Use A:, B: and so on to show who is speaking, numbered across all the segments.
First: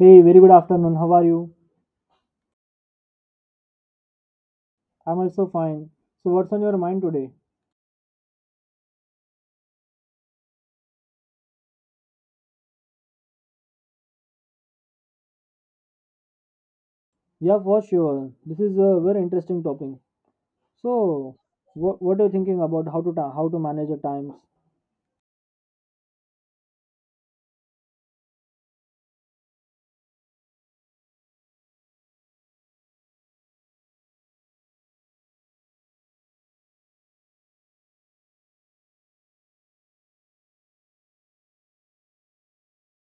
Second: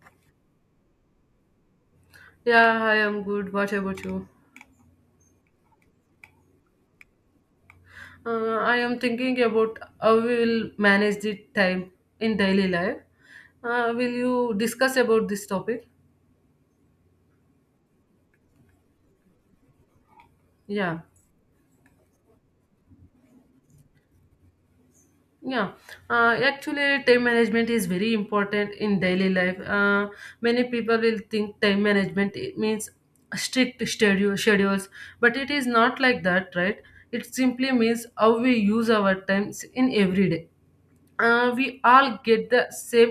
A: Hey, very good afternoon. How are you?
B: Yeah, I am good. What about you?
A: I'm also fine. So, what's on your mind today?
B: I am thinking about how we will manage the time in daily life. Will you discuss about this topic?
A: Yeah, for sure. This is a very interesting topic.
B: Yeah,
A: So, what are you thinking about how to manage your times?
B: yeah. Actually, time management is very important in daily life. Many people will think time management it means strict schedules, but it is not like that, right? It simply means how we use our times in every day. We all get the same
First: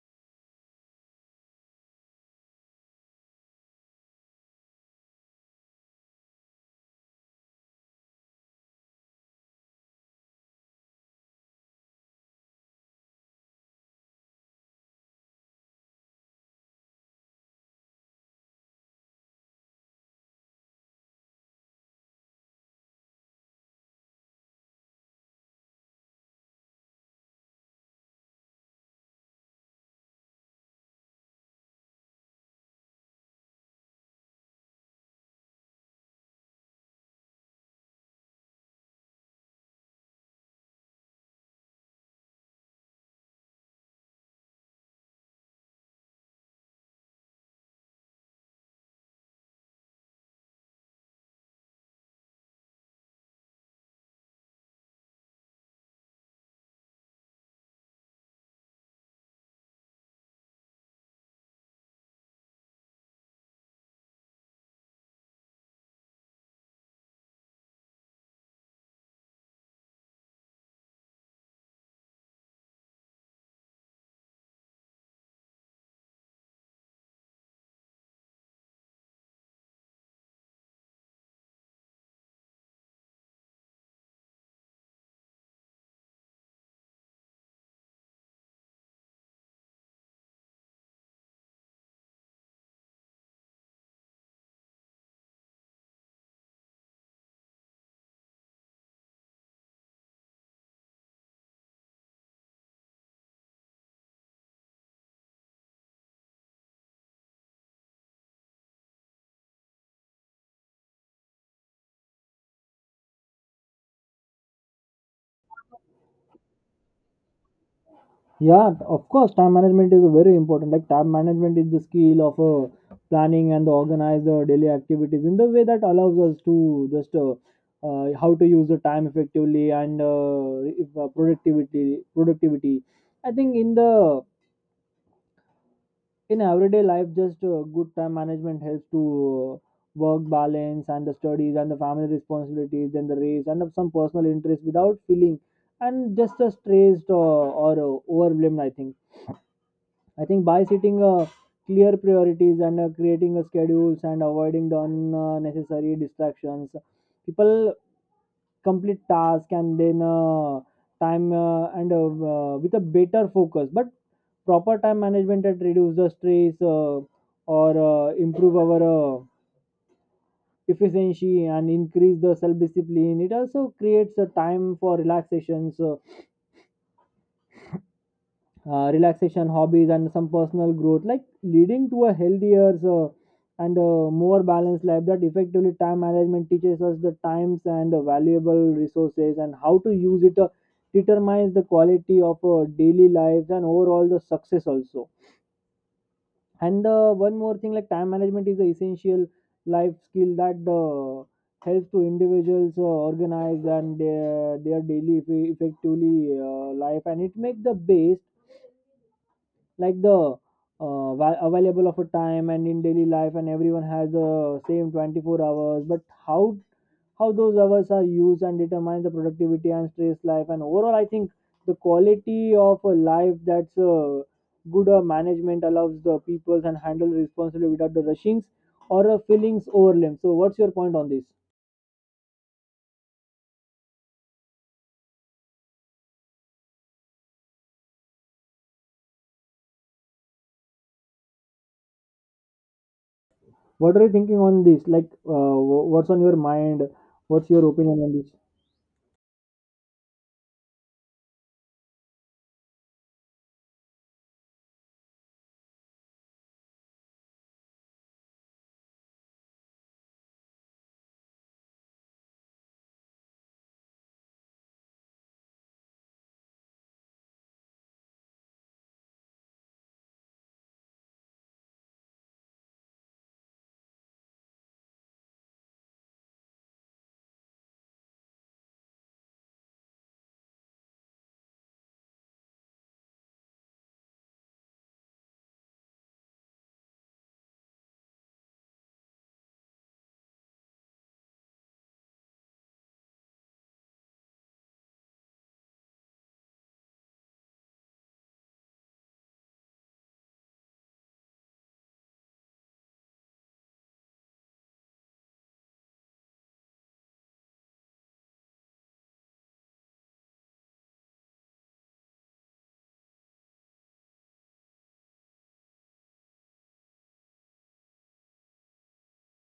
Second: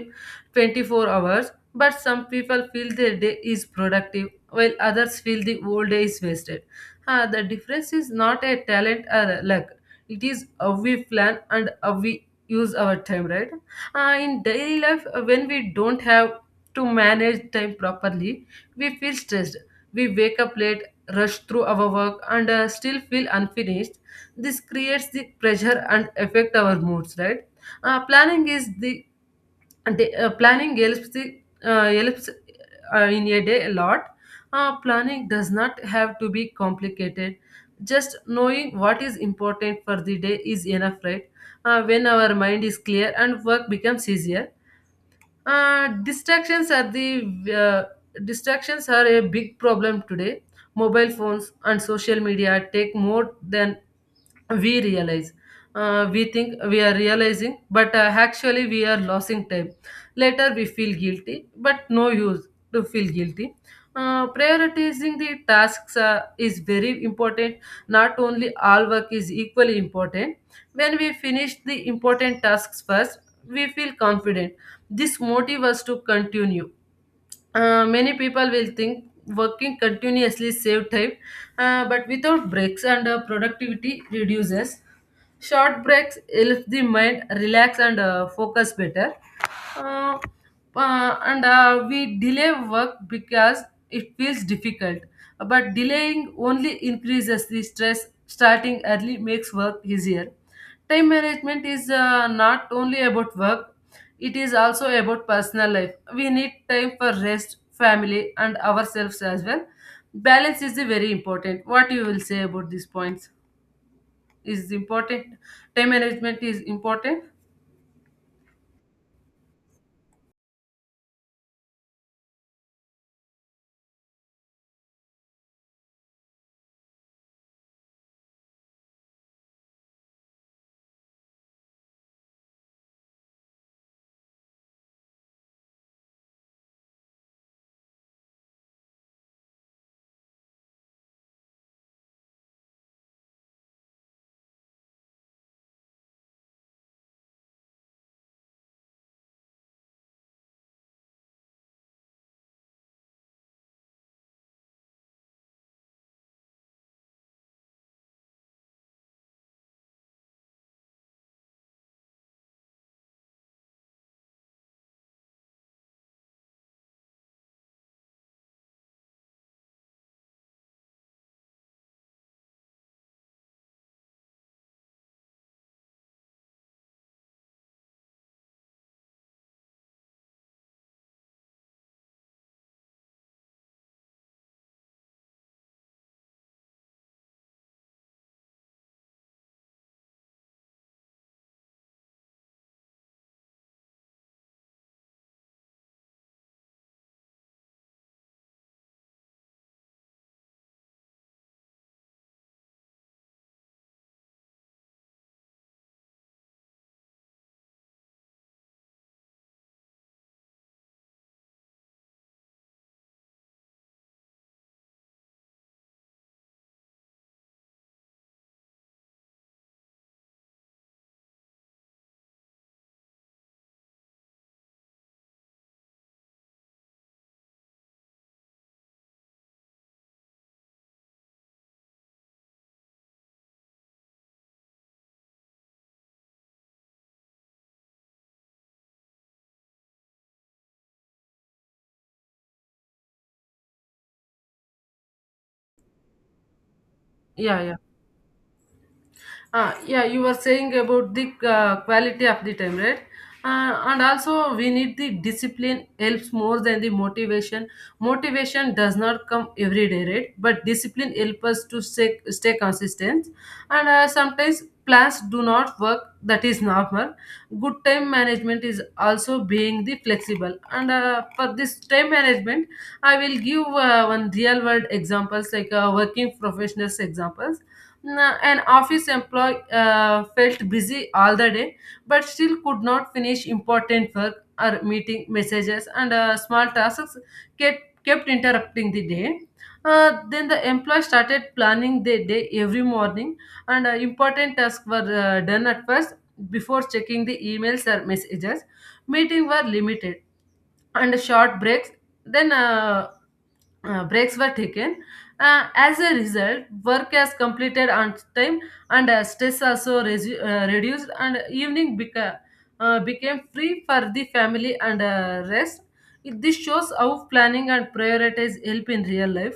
B: 24 hours, but some people feel their day is productive while others feel the whole day is wasted. The difference is not a talent or luck, it is how we plan and how we use our time, right? In daily life, when we don't have to manage time properly, we feel stressed, we wake up late, rush through our work and still feel unfinished. This creates the pressure and affect our moods, right? uh, planning is the Planning helps the helps in a day a lot. Planning does not have to be complicated. Just knowing what is important for the day is enough, right? When our mind is clear and work becomes easier, uh, distractions are the uh, distractions are a big problem today. Mobile phones and social media take more than we realize. We think we are realizing, but actually we are losing time. Later we feel guilty, but no use to feel guilty. Prioritizing the tasks is very important. Not only all work is equally important. When we finish the important tasks first, we feel confident. This motive us to continue. Many people will think working continuously save time, but without breaks and productivity reduces. Short breaks help the mind relax and focus better. Uh, and We delay work because it feels difficult. But delaying only increases the stress. Starting early makes work easier. Time management is not only about work, it is also about personal life. We need time for rest, family, and ourselves as well. Balance is the very important. What you will say about these points is important. Time management is important.
A: Yeah, of course, time management is very important. Like time management is the skill of planning and organize the daily activities in the way that allows us to just how to use the time effectively and if, productivity. I think in the in everyday life just good time management helps to work balance and the studies and the family responsibilities and the race and of some personal interest without feeling and just a stressed or, overwhelmed. I think by setting clear priorities and creating a schedules and avoiding the unnecessary distractions, people complete task and then time and with a better focus. But proper time management that reduce the stress or improve our efficiency and increase the self discipline. It also creates a time for relaxations. Relaxation hobbies and some personal growth like leading to a healthier and a more balanced life that effectively time management teaches us the times and the valuable resources and how to use it, determines the quality of our daily lives and overall the success also. And one more thing, like time management is the essential life skill that helps to individuals organize and their daily effectively life, and it makes the best, like the available of a time and in daily life, and everyone has the same 24 hours, but how how those hours are used and determines the productivity and stress life and overall. I think the quality of a life, that's good management allows the people and handle responsibility without the rushings or feelings overwhelmed. So what's your point on this? What are you thinking on this? Like what's on your mind? What's
B: Yeah,
A: your
B: yeah.
A: opinion on this?
B: Yeah, you were saying about the quality of the time, right? And also, we need the discipline helps more than the motivation. Motivation does not come every day, right? But discipline helps us to stay consistent. And sometimes plans do not work. That is normal. Good time management is also being the flexible. And for this time management, I will give one real world examples like working professionals examples. An office employee felt busy all the day, but still could not finish important work or meeting messages and small tasks kept interrupting the day. Then the employee started planning their day every morning, and important tasks were done at first before checking the emails or messages. Meetings were limited and short breaks. Then breaks were taken. As a result, work is completed on time and stress also reduced, and evening became free for the family and rest. This shows how planning and prioritize help in real life.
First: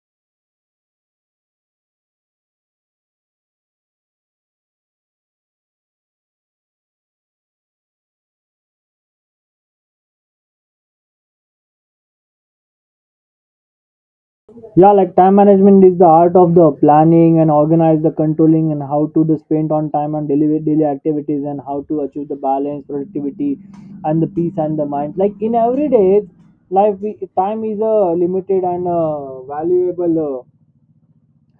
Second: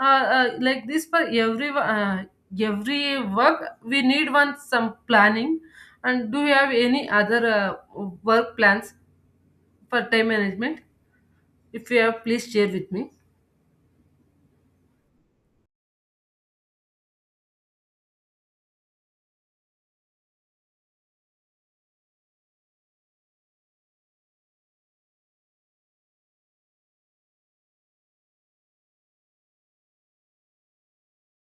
B: Uh, like this for every work, we need one some planning. And do you have any other work plans for time management? If you have, please share with me.
A: Yeah, like time management is the art of the planning and organize the controlling and how to the spend on time and daily activities and how to achieve the balance productivity and the peace and the mind, like in everyday life we, time is a limited and valuable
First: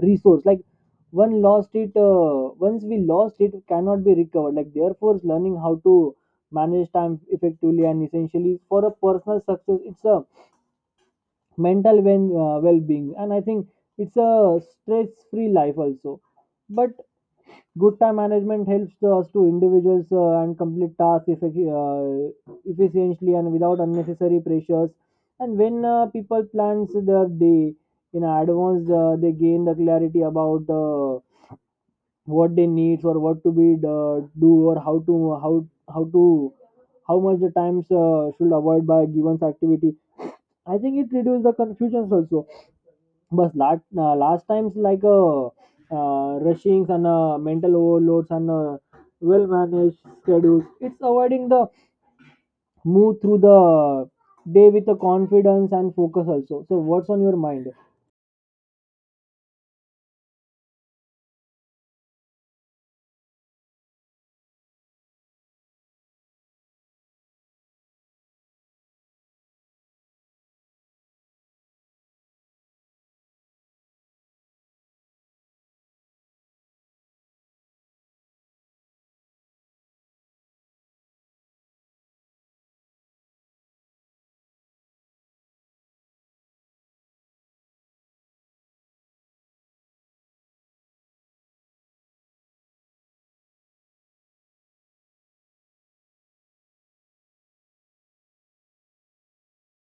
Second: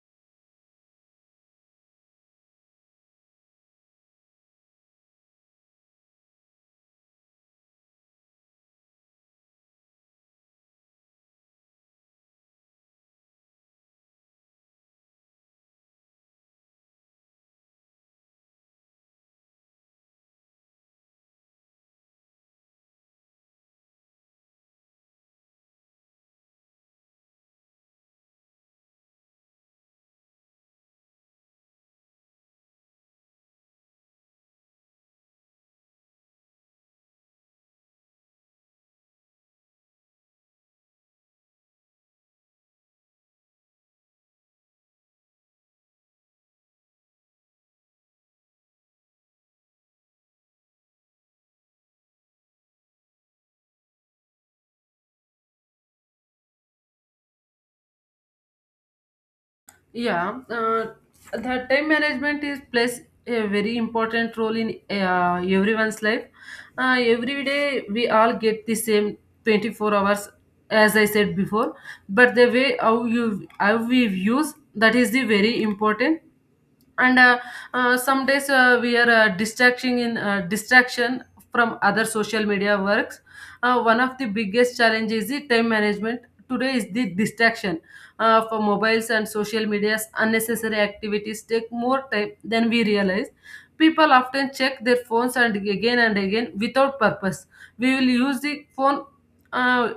A: resource, like one lost it once we lost it cannot be recovered, like therefore learning how to manage time effectively and essentially for a personal success. It's a mental well-being, and I think it's a stress-free life also. But good time management helps us to individuals and complete tasks efficiently and without unnecessary pressures. And when people plans their day in advance, they gain the clarity about what they needs or what to be do, or how to how much the times should avoid by given activity. I think it reduces the confusions also. But last times like rushings and mental overloads and well managed schedules, it's avoiding the move through the day with the confidence and focus also. So what's on your mind?
B: Yeah, uh, the time management is plays a very important role in everyone's life. Every day we all get the same 24 hours as I said before, but the way how we use that is the very important. And Some days we are distracting in distraction from other social media works. One of the biggest challenges is the time management today is the distraction for mobiles and social media's unnecessary activities take more time than we realize. People often check their phones and again without purpose. We will use the phone, uh,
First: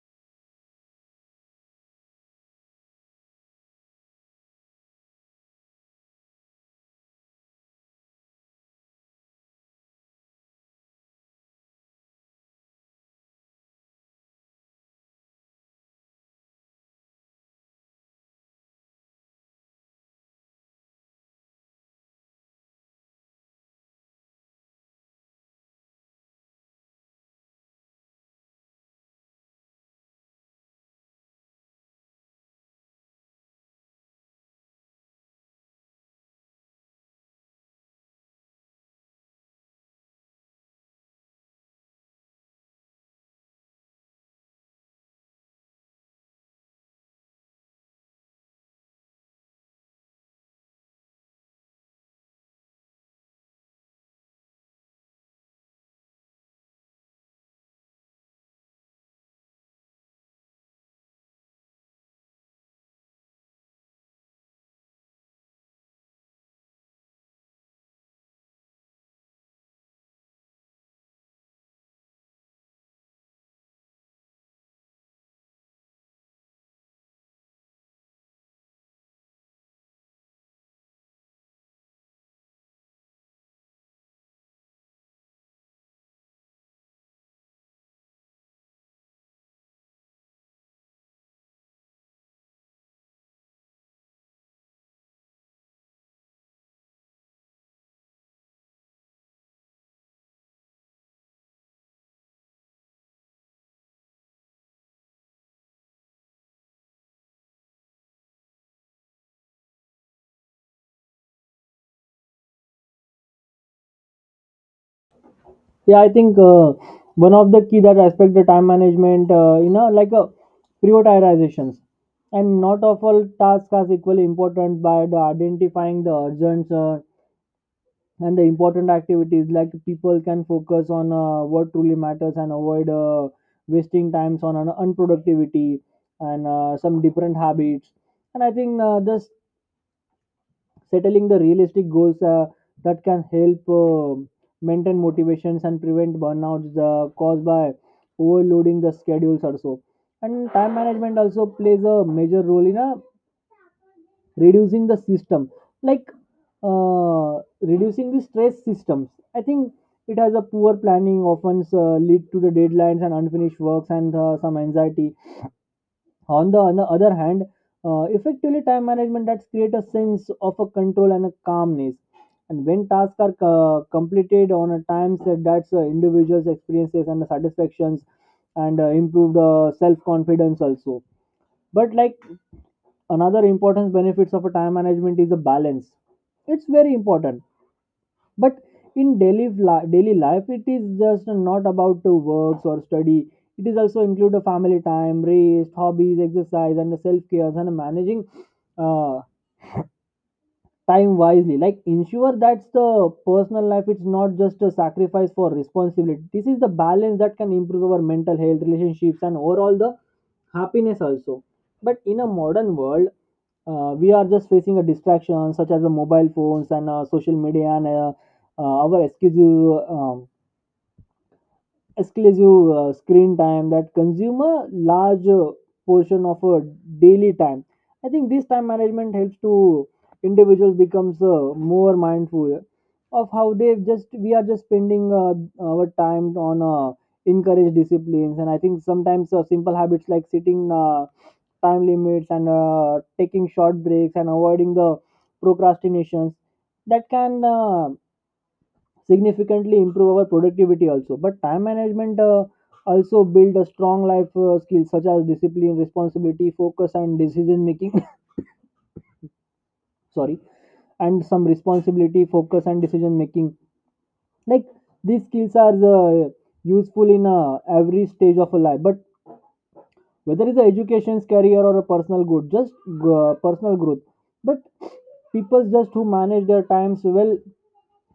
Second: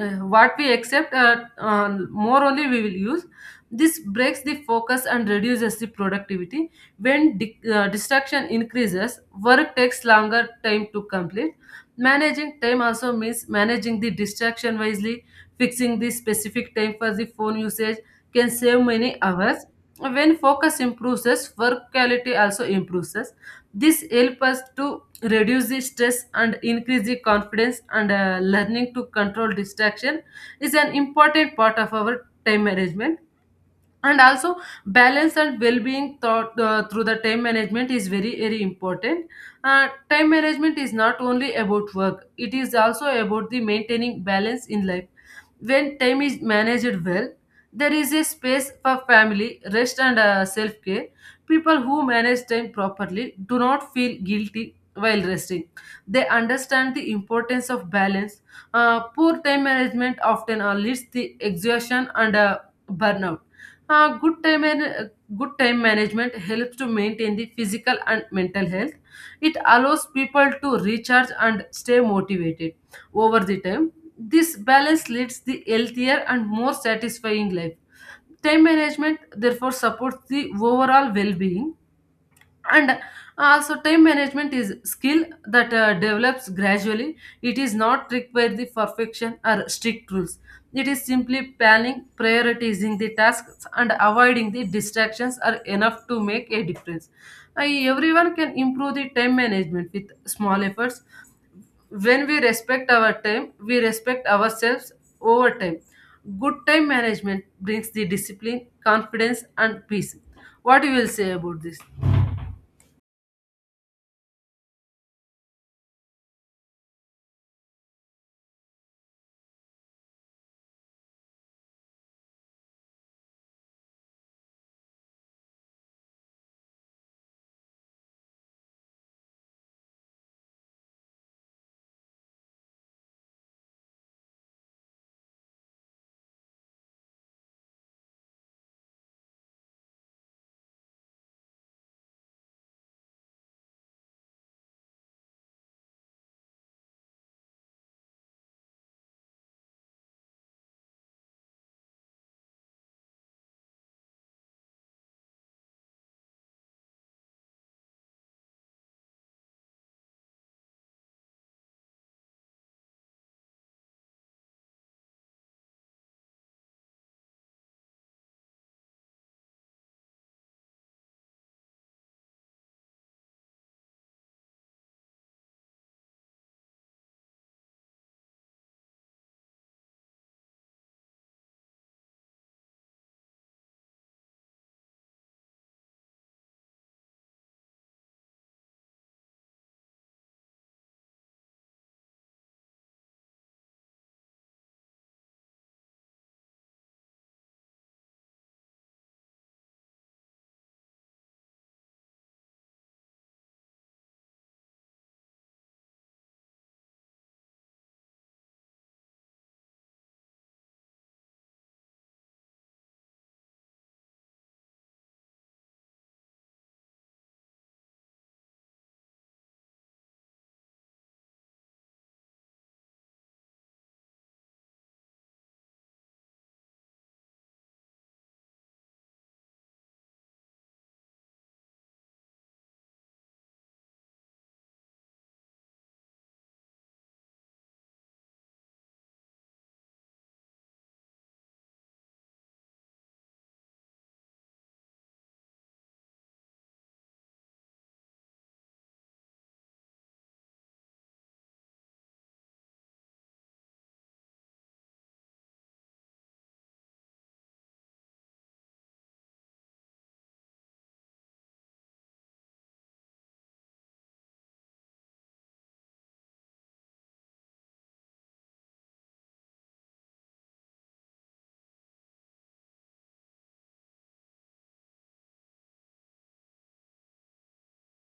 B: what we accept, more only we will use. This breaks the focus and reduces the productivity. When distraction increases, work takes longer time to complete. Managing time also means managing the distraction wisely, fixing the specific time for the phone usage can save many hours. When focus improves, work quality also improves. This helps us to reduce the stress and increase the confidence, and learning to control distraction is an important part of our time management. And also, balance and well-being thought through the time management is very very important. Time management is not only about work, it is also about the maintaining balance in life. When time is managed well, there is a space for family, rest and self-care. People who manage time properly do not feel guilty while resting. They understand the importance of balance. Poor time management often leads to exhaustion and burnout. uh, good time and uh, Good time management helps to maintain the physical and mental health. It allows people to recharge and stay motivated over the time. This balance leads the healthier and more satisfying life. Time management therefore supports the overall well-being. And also, time management is skill that develops gradually. It is not required the perfection or strict rules. It is simply planning, prioritizing the tasks and avoiding the distractions are enough to make a difference. I, everyone can improve the time management with small efforts. When we respect our time, we respect ourselves. Over time, good time management brings the discipline, confidence and peace. What you will say about this?
A: Yeah, I think one of the key that aspect the time management, prioritizations, and not of all tasks are equally important, by the identifying the urgent and the important activities, like people can focus on what truly matters and avoid wasting times on an unproductivity and some different habits. And I think just settling the realistic goals that can help maintain motivations and prevent burnouts caused by overloading the schedules also. And time management also plays a major role in reducing the system, like reducing the stress systems. I think it has a poor planning often lead to the deadlines and unfinished works and some anxiety. On the other hand, effectively time management that create a sense of a control and a calmness, and when tasks are completed on a time set, that's individuals experiences and the satisfactions and improved self confidence also. But like another important benefits of a time management is a balance. It's very important. But in daily life, it is just not about to works or study, it is also include a family time, rest, hobbies, exercise and self care, and managing uh, time wisely, like ensure that's the personal life, it's not just a sacrifice for responsibility. This is the balance that can improve our mental health, relationships and overall the happiness also. But in a modern world, we are just facing a distraction such as the mobile phones and social media and our excuse um, exclusive screen time that consume a large portion of a daily time. I think this time management helps to individuals becomes more mindful of how they just we are just spending our time on encourage disciplines. And I think sometimes simple habits like sitting time limits and taking short breaks and avoiding the procrastinations, that can significantly improve our productivity also. But time management also build a strong life skills such as discipline, responsibility, focus and decision making. Sorry. And some responsibility, focus and decision making, like these skills are useful in every stage of a life, but whether it's a education, career or a personal growth. But people just who manage their times well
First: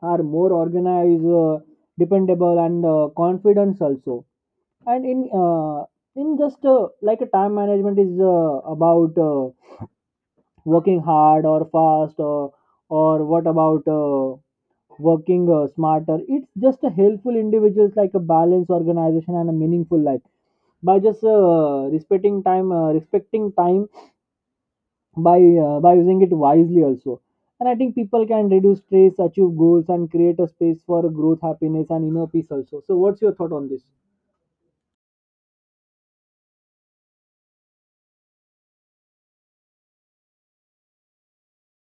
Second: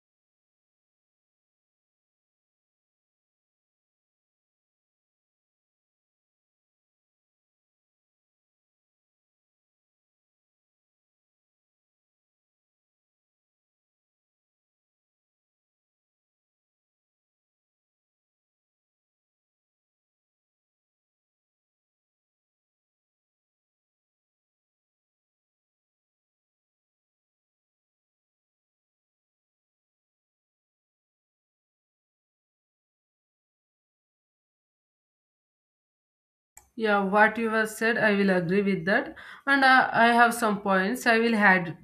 A: are more organized, dependable and confidence also. And in just like a time management is about working hard or fast, or what about working smarter. It's just a helpful individuals, like a balanced organization and a meaningful life, by just respecting time by by using it wisely also. And I think people can reduce stress, achieve goals and create a space for growth, happiness and inner peace also. So what's your thought on this?
B: Yeah, what you have said, I will agree with that. And I have some points I will add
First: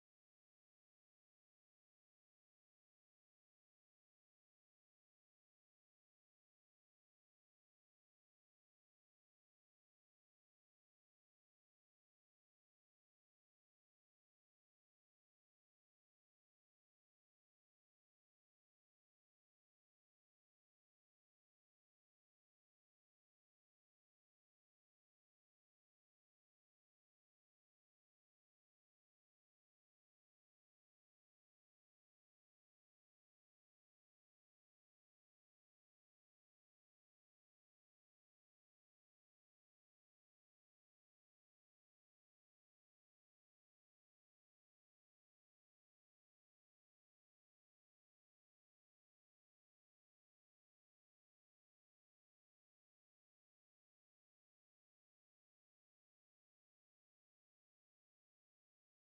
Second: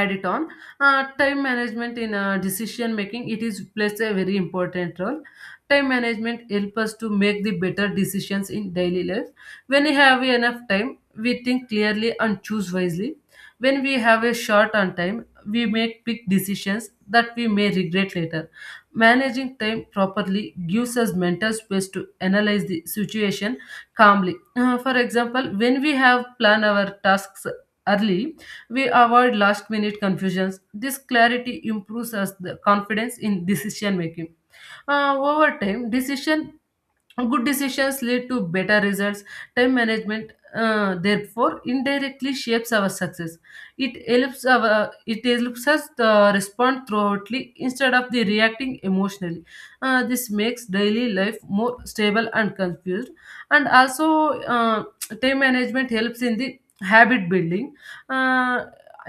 B: add it on. Time management in decision making it is plays a very important role. Time management help us to make the better decisions in daily life. When we have enough time, we think clearly and choose wisely. When we have a short on time, we make big decisions that we may regret later. Managing time properly gives us mental space to analyze the situation calmly. For example, when we have planned our tasks early, we avoid last minute confusions. This clarity improves us the confidence in decision making. Over time, decision good decisions lead to better results. Time management therefore indirectly shapes our success. It helps our, it helps us respond thoughtfully instead of the reacting emotionally. This makes daily life more stable and confused. And also, uh, time management helps in the habit building. uh,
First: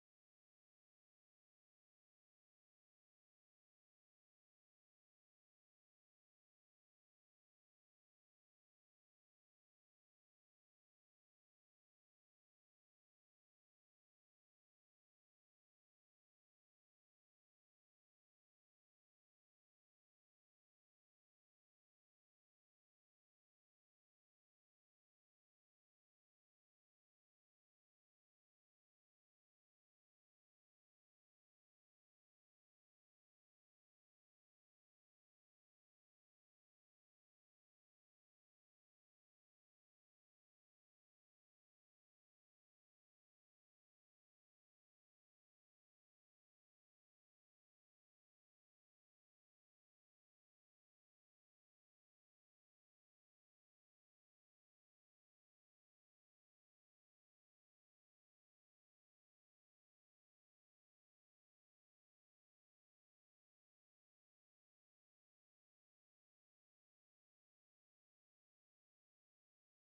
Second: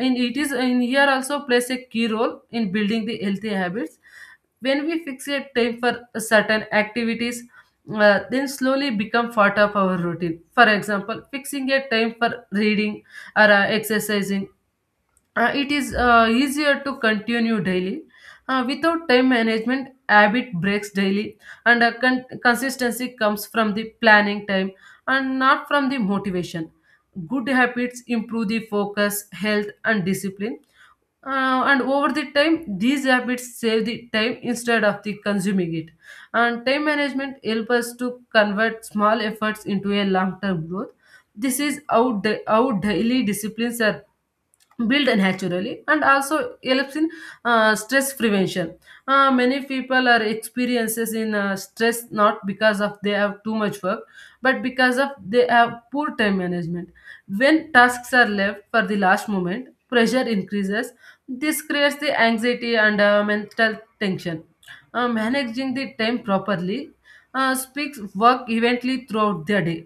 B: in it is in here also plays a key role in building the healthy habits. When we fixate time for certain activities, then slowly become part of our routine. For example, fixing a time for reading or exercising. It is easier to continue daily. Without time management, habit breaks daily, and consistency comes from the planning time and not from the motivation. Good habits improve the focus, health, and discipline, and over the time, these habits save the time instead of the consuming it. And time management helps us to convert small efforts into a long-term growth. This is how, how daily disciplines are build naturally. And also helps in stress prevention. Many people are experiences in stress not because of they have too much work, but because of they have poor time management. When tasks are left for the last moment, pressure increases. This creates the anxiety and mental tension. Managing the time properly speaks work evenly throughout the day.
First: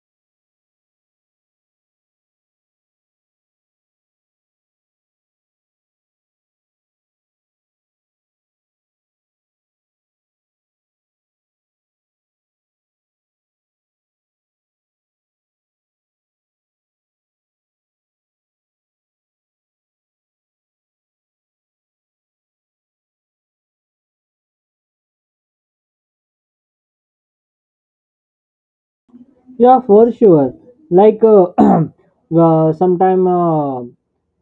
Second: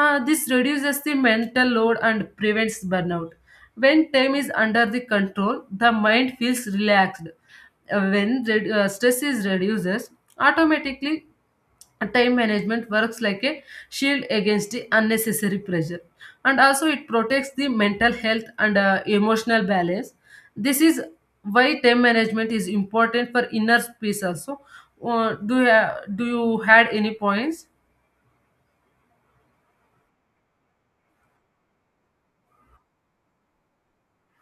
B: This reduces the mental load and prevents burnout. When time is under the control, the mind feels relaxed. When stress is reduces, automatically time management works like a shield against the unnecessary pressure. And also, it protects the mental health and emotional balance. This is why time management is important for inner peace also. Do you had any points?
A: Yeah, for sure. Like sometime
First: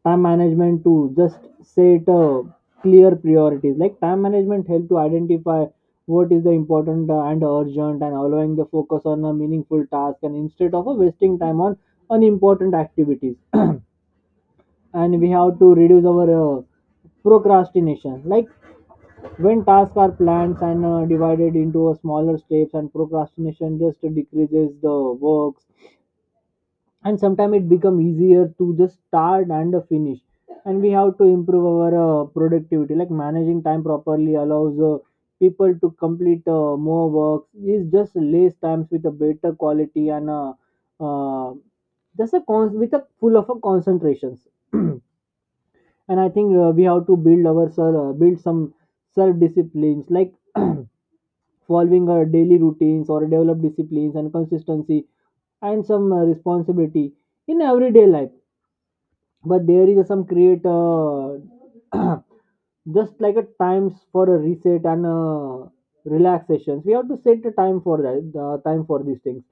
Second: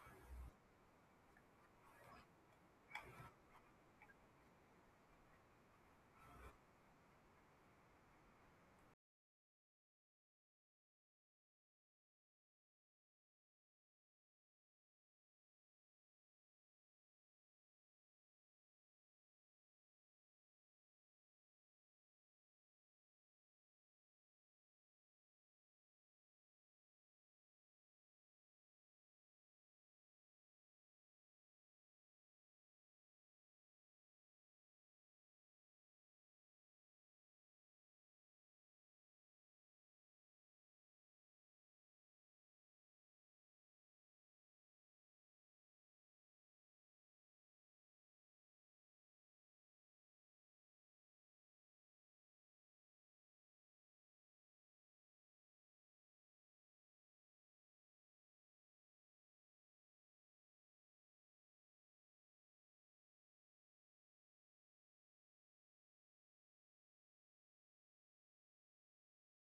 A: time management to just set clear priorities. Like time management help to identify what is the important and urgent, and allowing the focus on a meaningful task, and instead of wasting time on unimportant activities. And we have to reduce our procrastination. Like when tasks are planned and divided into a smaller steps, and procrastination just decreases the works, and sometimes it become easier to just start and finish. And we have to improve our productivity, like managing time properly allows people to complete more work is just less times with a better quality, and uh, with a full of a concentrations. And I think we have to build some self disciplines, like following our daily routines or develop disciplines and consistency and some responsibility in everyday life. But there is some create just like a times for a reset and relaxations. We have to set a time for that time for these things,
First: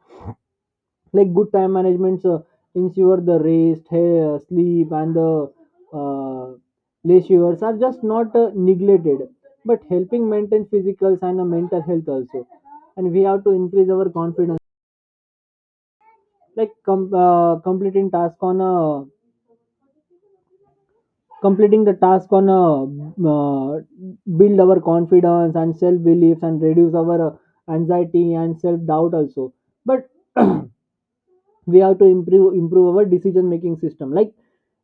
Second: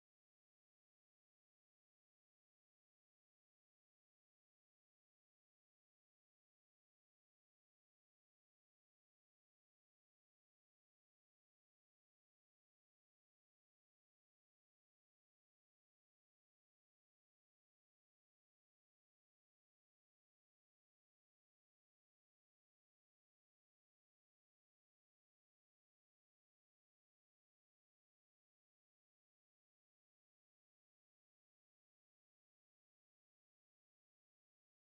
A: like good time management ensure the rest hair, sleep and the uh, leisures are just not neglected, but helping maintain physicals and mental health also. And we have to increase our confidence, like completing the task on a uh, build our confidence and self beliefs and reduce our anxiety and self doubt also. But we have to improve our decision making system, like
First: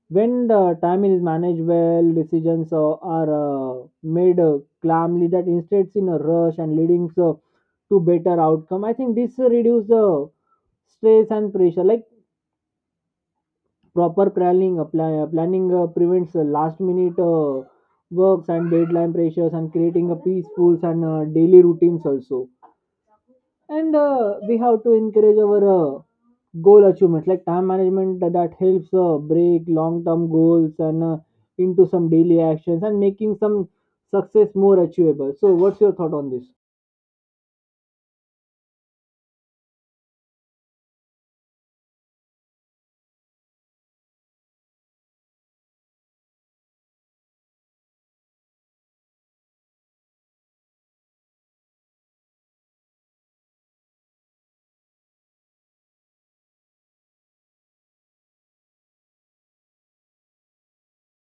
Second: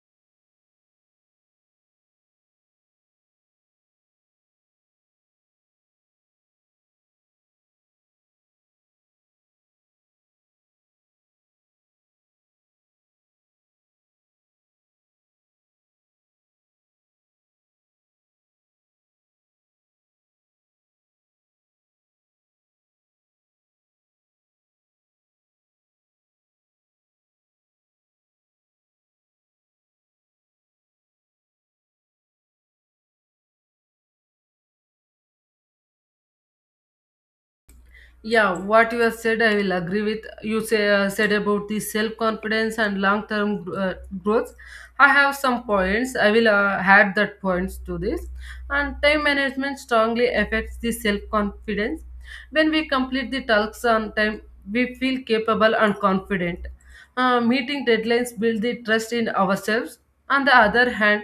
A: when the time is managed well, decisions are made calmly, that instead in a rush and leading so to better outcome. I think this reduce the stress and pressure, like proper planning planning prevents last minute works and deadline pressures, and creating a peaceful and daily routines also. And we have to encourage our goal achievements, like time management that helps break long term goals and into some daily actions, and making some success more achievable. So what's your thought on this?
B: Yeah, what you have said, I will agree with. You said about the self confidence and long term growth. I have some points. I will add that points to this. And time management strongly affects the self confidence. When we complete the tasks on time, we feel capable and confident. Meeting deadlines build the trust in ourselves. On the other hand,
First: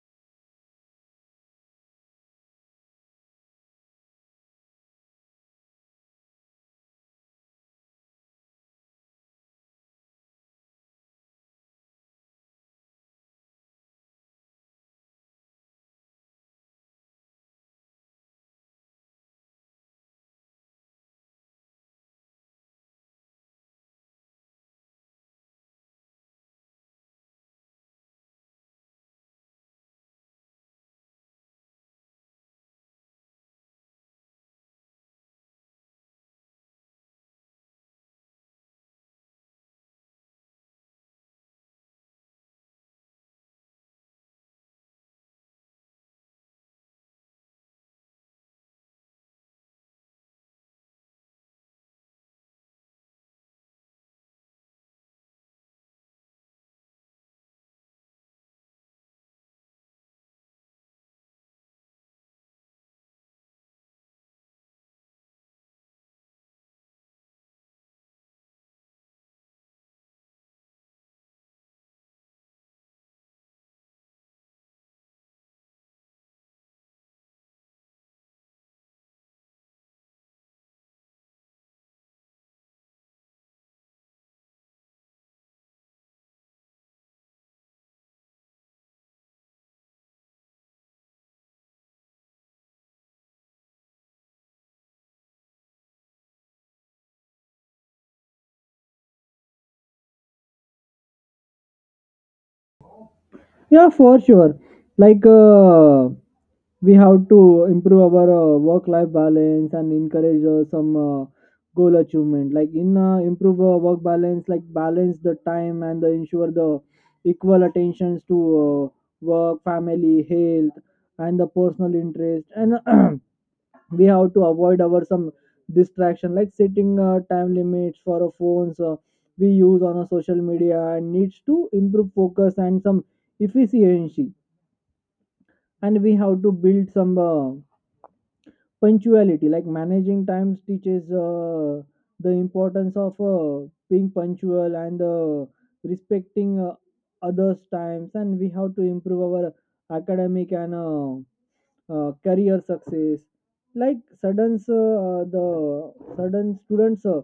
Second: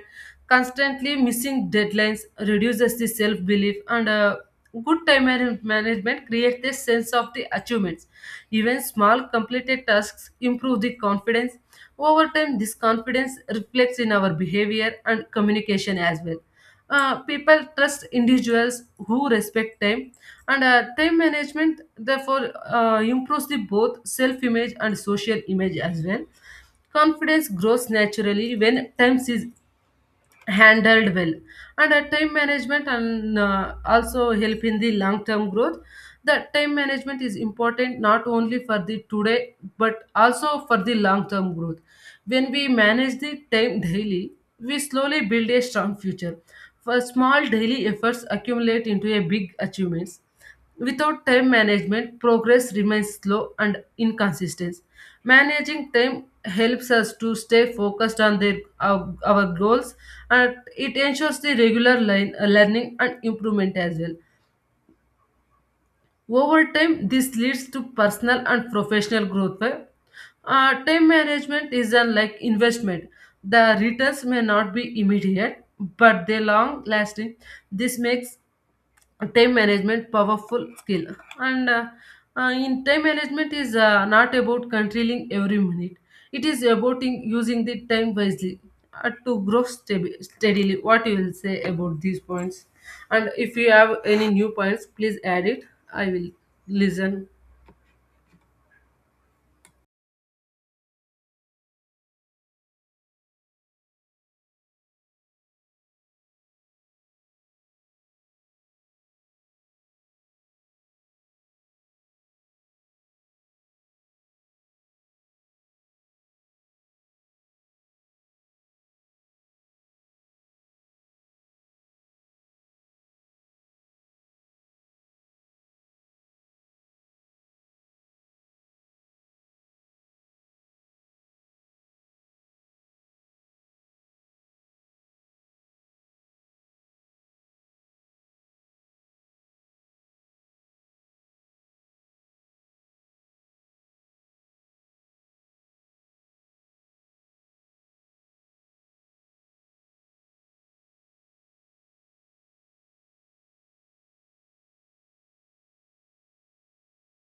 B: constantly missing deadlines reduces the self belief and Good time management creates a sense of the achievements. Even small completed tasks improve the confidence. Over time, this confidence reflects in our behavior and communication as well. People trust individuals who respect time, and time management therefore improves the both self-image and social image as well. Confidence grows naturally when time is handled well. And time management and also help in the long term growth. The time management is important not only for the today but also for the long term growth. When we manage the time daily, we slowly build a strong future. For small daily efforts accumulate into a big achievements. Without time management, progress remains slow and inconsistent. Managing time helps us to stay focused on our goals, and it ensures the regular learning and improvement as well. Over time, this leads to personal and professional growth, right? Time management is unlike investment. The returns may not be immediate, but they long lasting. This makes time management powerful skill. And in time management is not about controlling every minute, it is about in using the time wisely steadily. What you will say about these points? And if you have any new points, please add it. I will listen.
A: Yeah, for sure. Like we have to improve our work-life balance and encourage some goal achievement. Like in improve work balance, like balance the time and the ensure the equal attentions to work, family, health, and the personal interest. And we have to avoid our some distraction, like setting time limits for our phones we use on a social media, and needs to improve focus and some efficiency. And we have to build some punctuality, like managing times teaches the importance of being punctual and respecting others times. And we have to improve our academic and career success, like sudden the sudden students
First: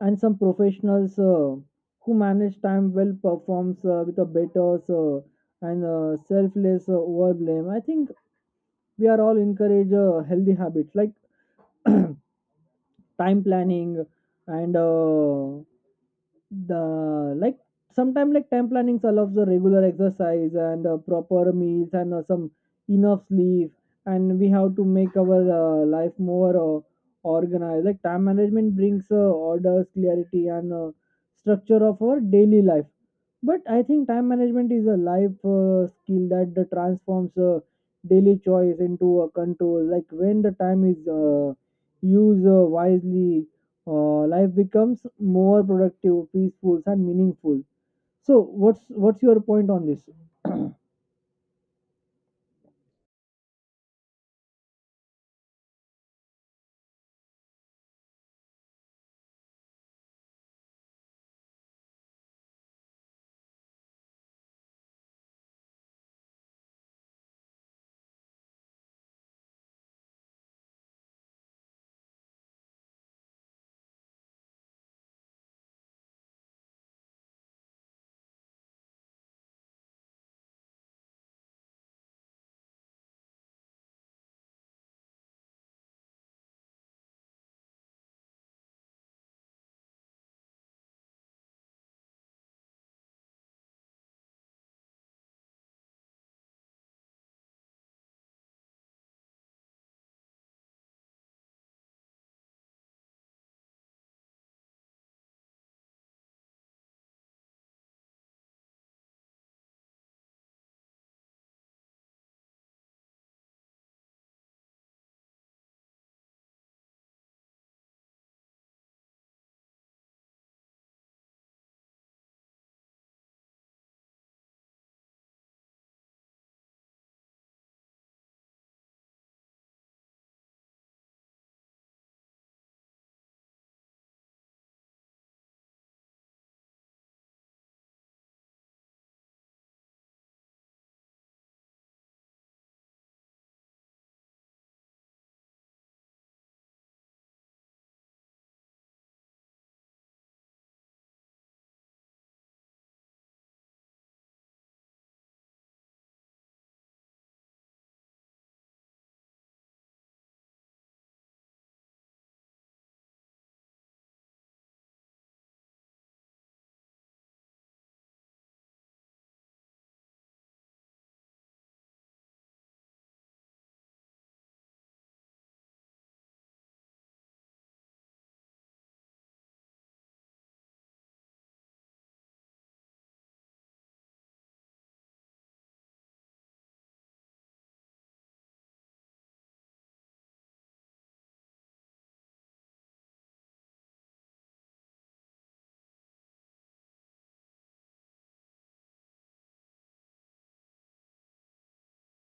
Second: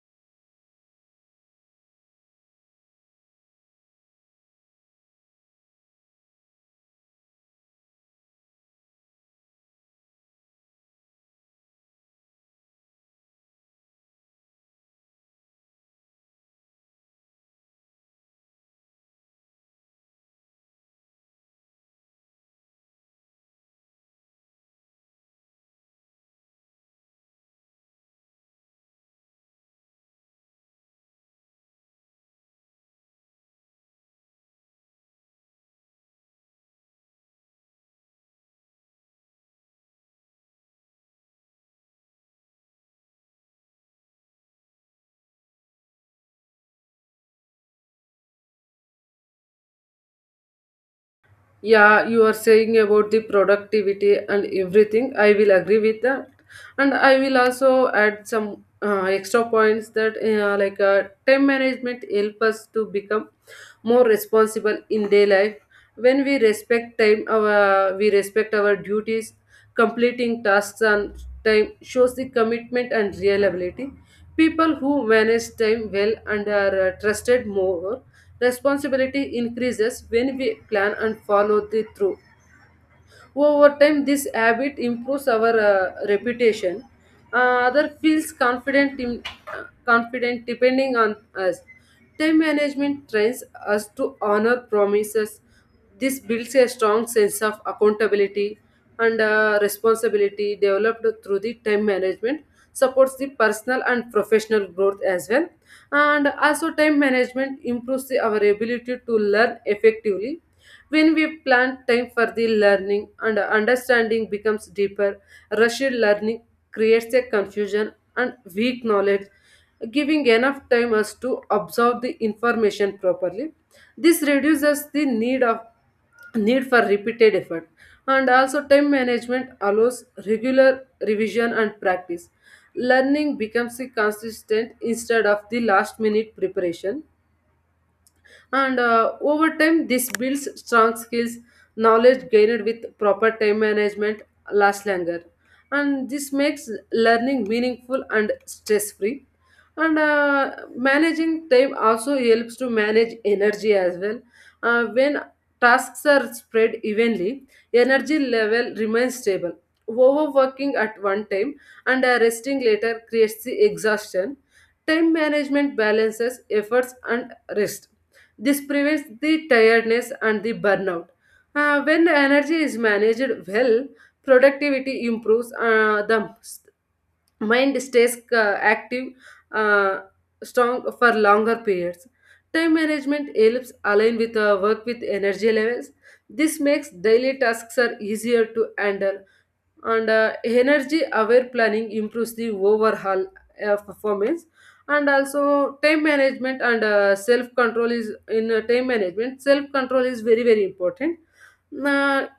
A: and some professionals who manage time well performs with a better and selfless over blame. I think we are all encourage healthy habits like time planning and the like sometimes like time planning allows the regular exercise and proper meals and some enough sleep. And we have to make our life more organized, like time management brings orders, clarity and structure of our daily life. But I think time management is a life skill that transforms daily choice into a control, like when the time is use wisely, life becomes more productive, peaceful, and meaningful. So, what's your point on this?
B: Yeah, you are saying about the productivity and everything. I will agree with that. And I will also add some extra points that time management help us to become more responsible in day life. When we respect time, our we respect our duties. Completing tasks on time shows the commitment and reliability. People who manage time well and are trusted more, responsibility increases when we plan and follow the through. Well, over time, this habit improves our reputation. Other feels confident, confident depending on us. Time management trains us to honor promises. This builds a strong sense of accountability. And responsibility developed through the time management supports the personal and professional growth as well. And also, time management improves our ability to learn effectively. When we plan time for the learning and understanding becomes deeper, rushed learning creates a confusion and weak knowledge. Giving enough time us to absorb the information properly. This reduces the need for repeated effort. And also, time management allows regular revision and practice. Learning becomes a consistent instead of the last minute preparation, and over time this builds strong skills. Knowledge gained with proper time management lasts longer, and this makes learning meaningful and stress free. And managing time also helps to manage energy as well. When tasks are spread evenly, energy level remains stable. Overworking at one time and resting later creates the exhaustion. Time management balances efforts and rest. This prevents the tiredness and the burnout. When the energy is managed well, productivity improves, the mind stays active, uh, strong for longer periods. Time management helps align with work with energy levels. This makes daily tasks are easier to handle, and energy aware planning improves the overall performance. And also, time management and self control is in time management self control is very very important. uh,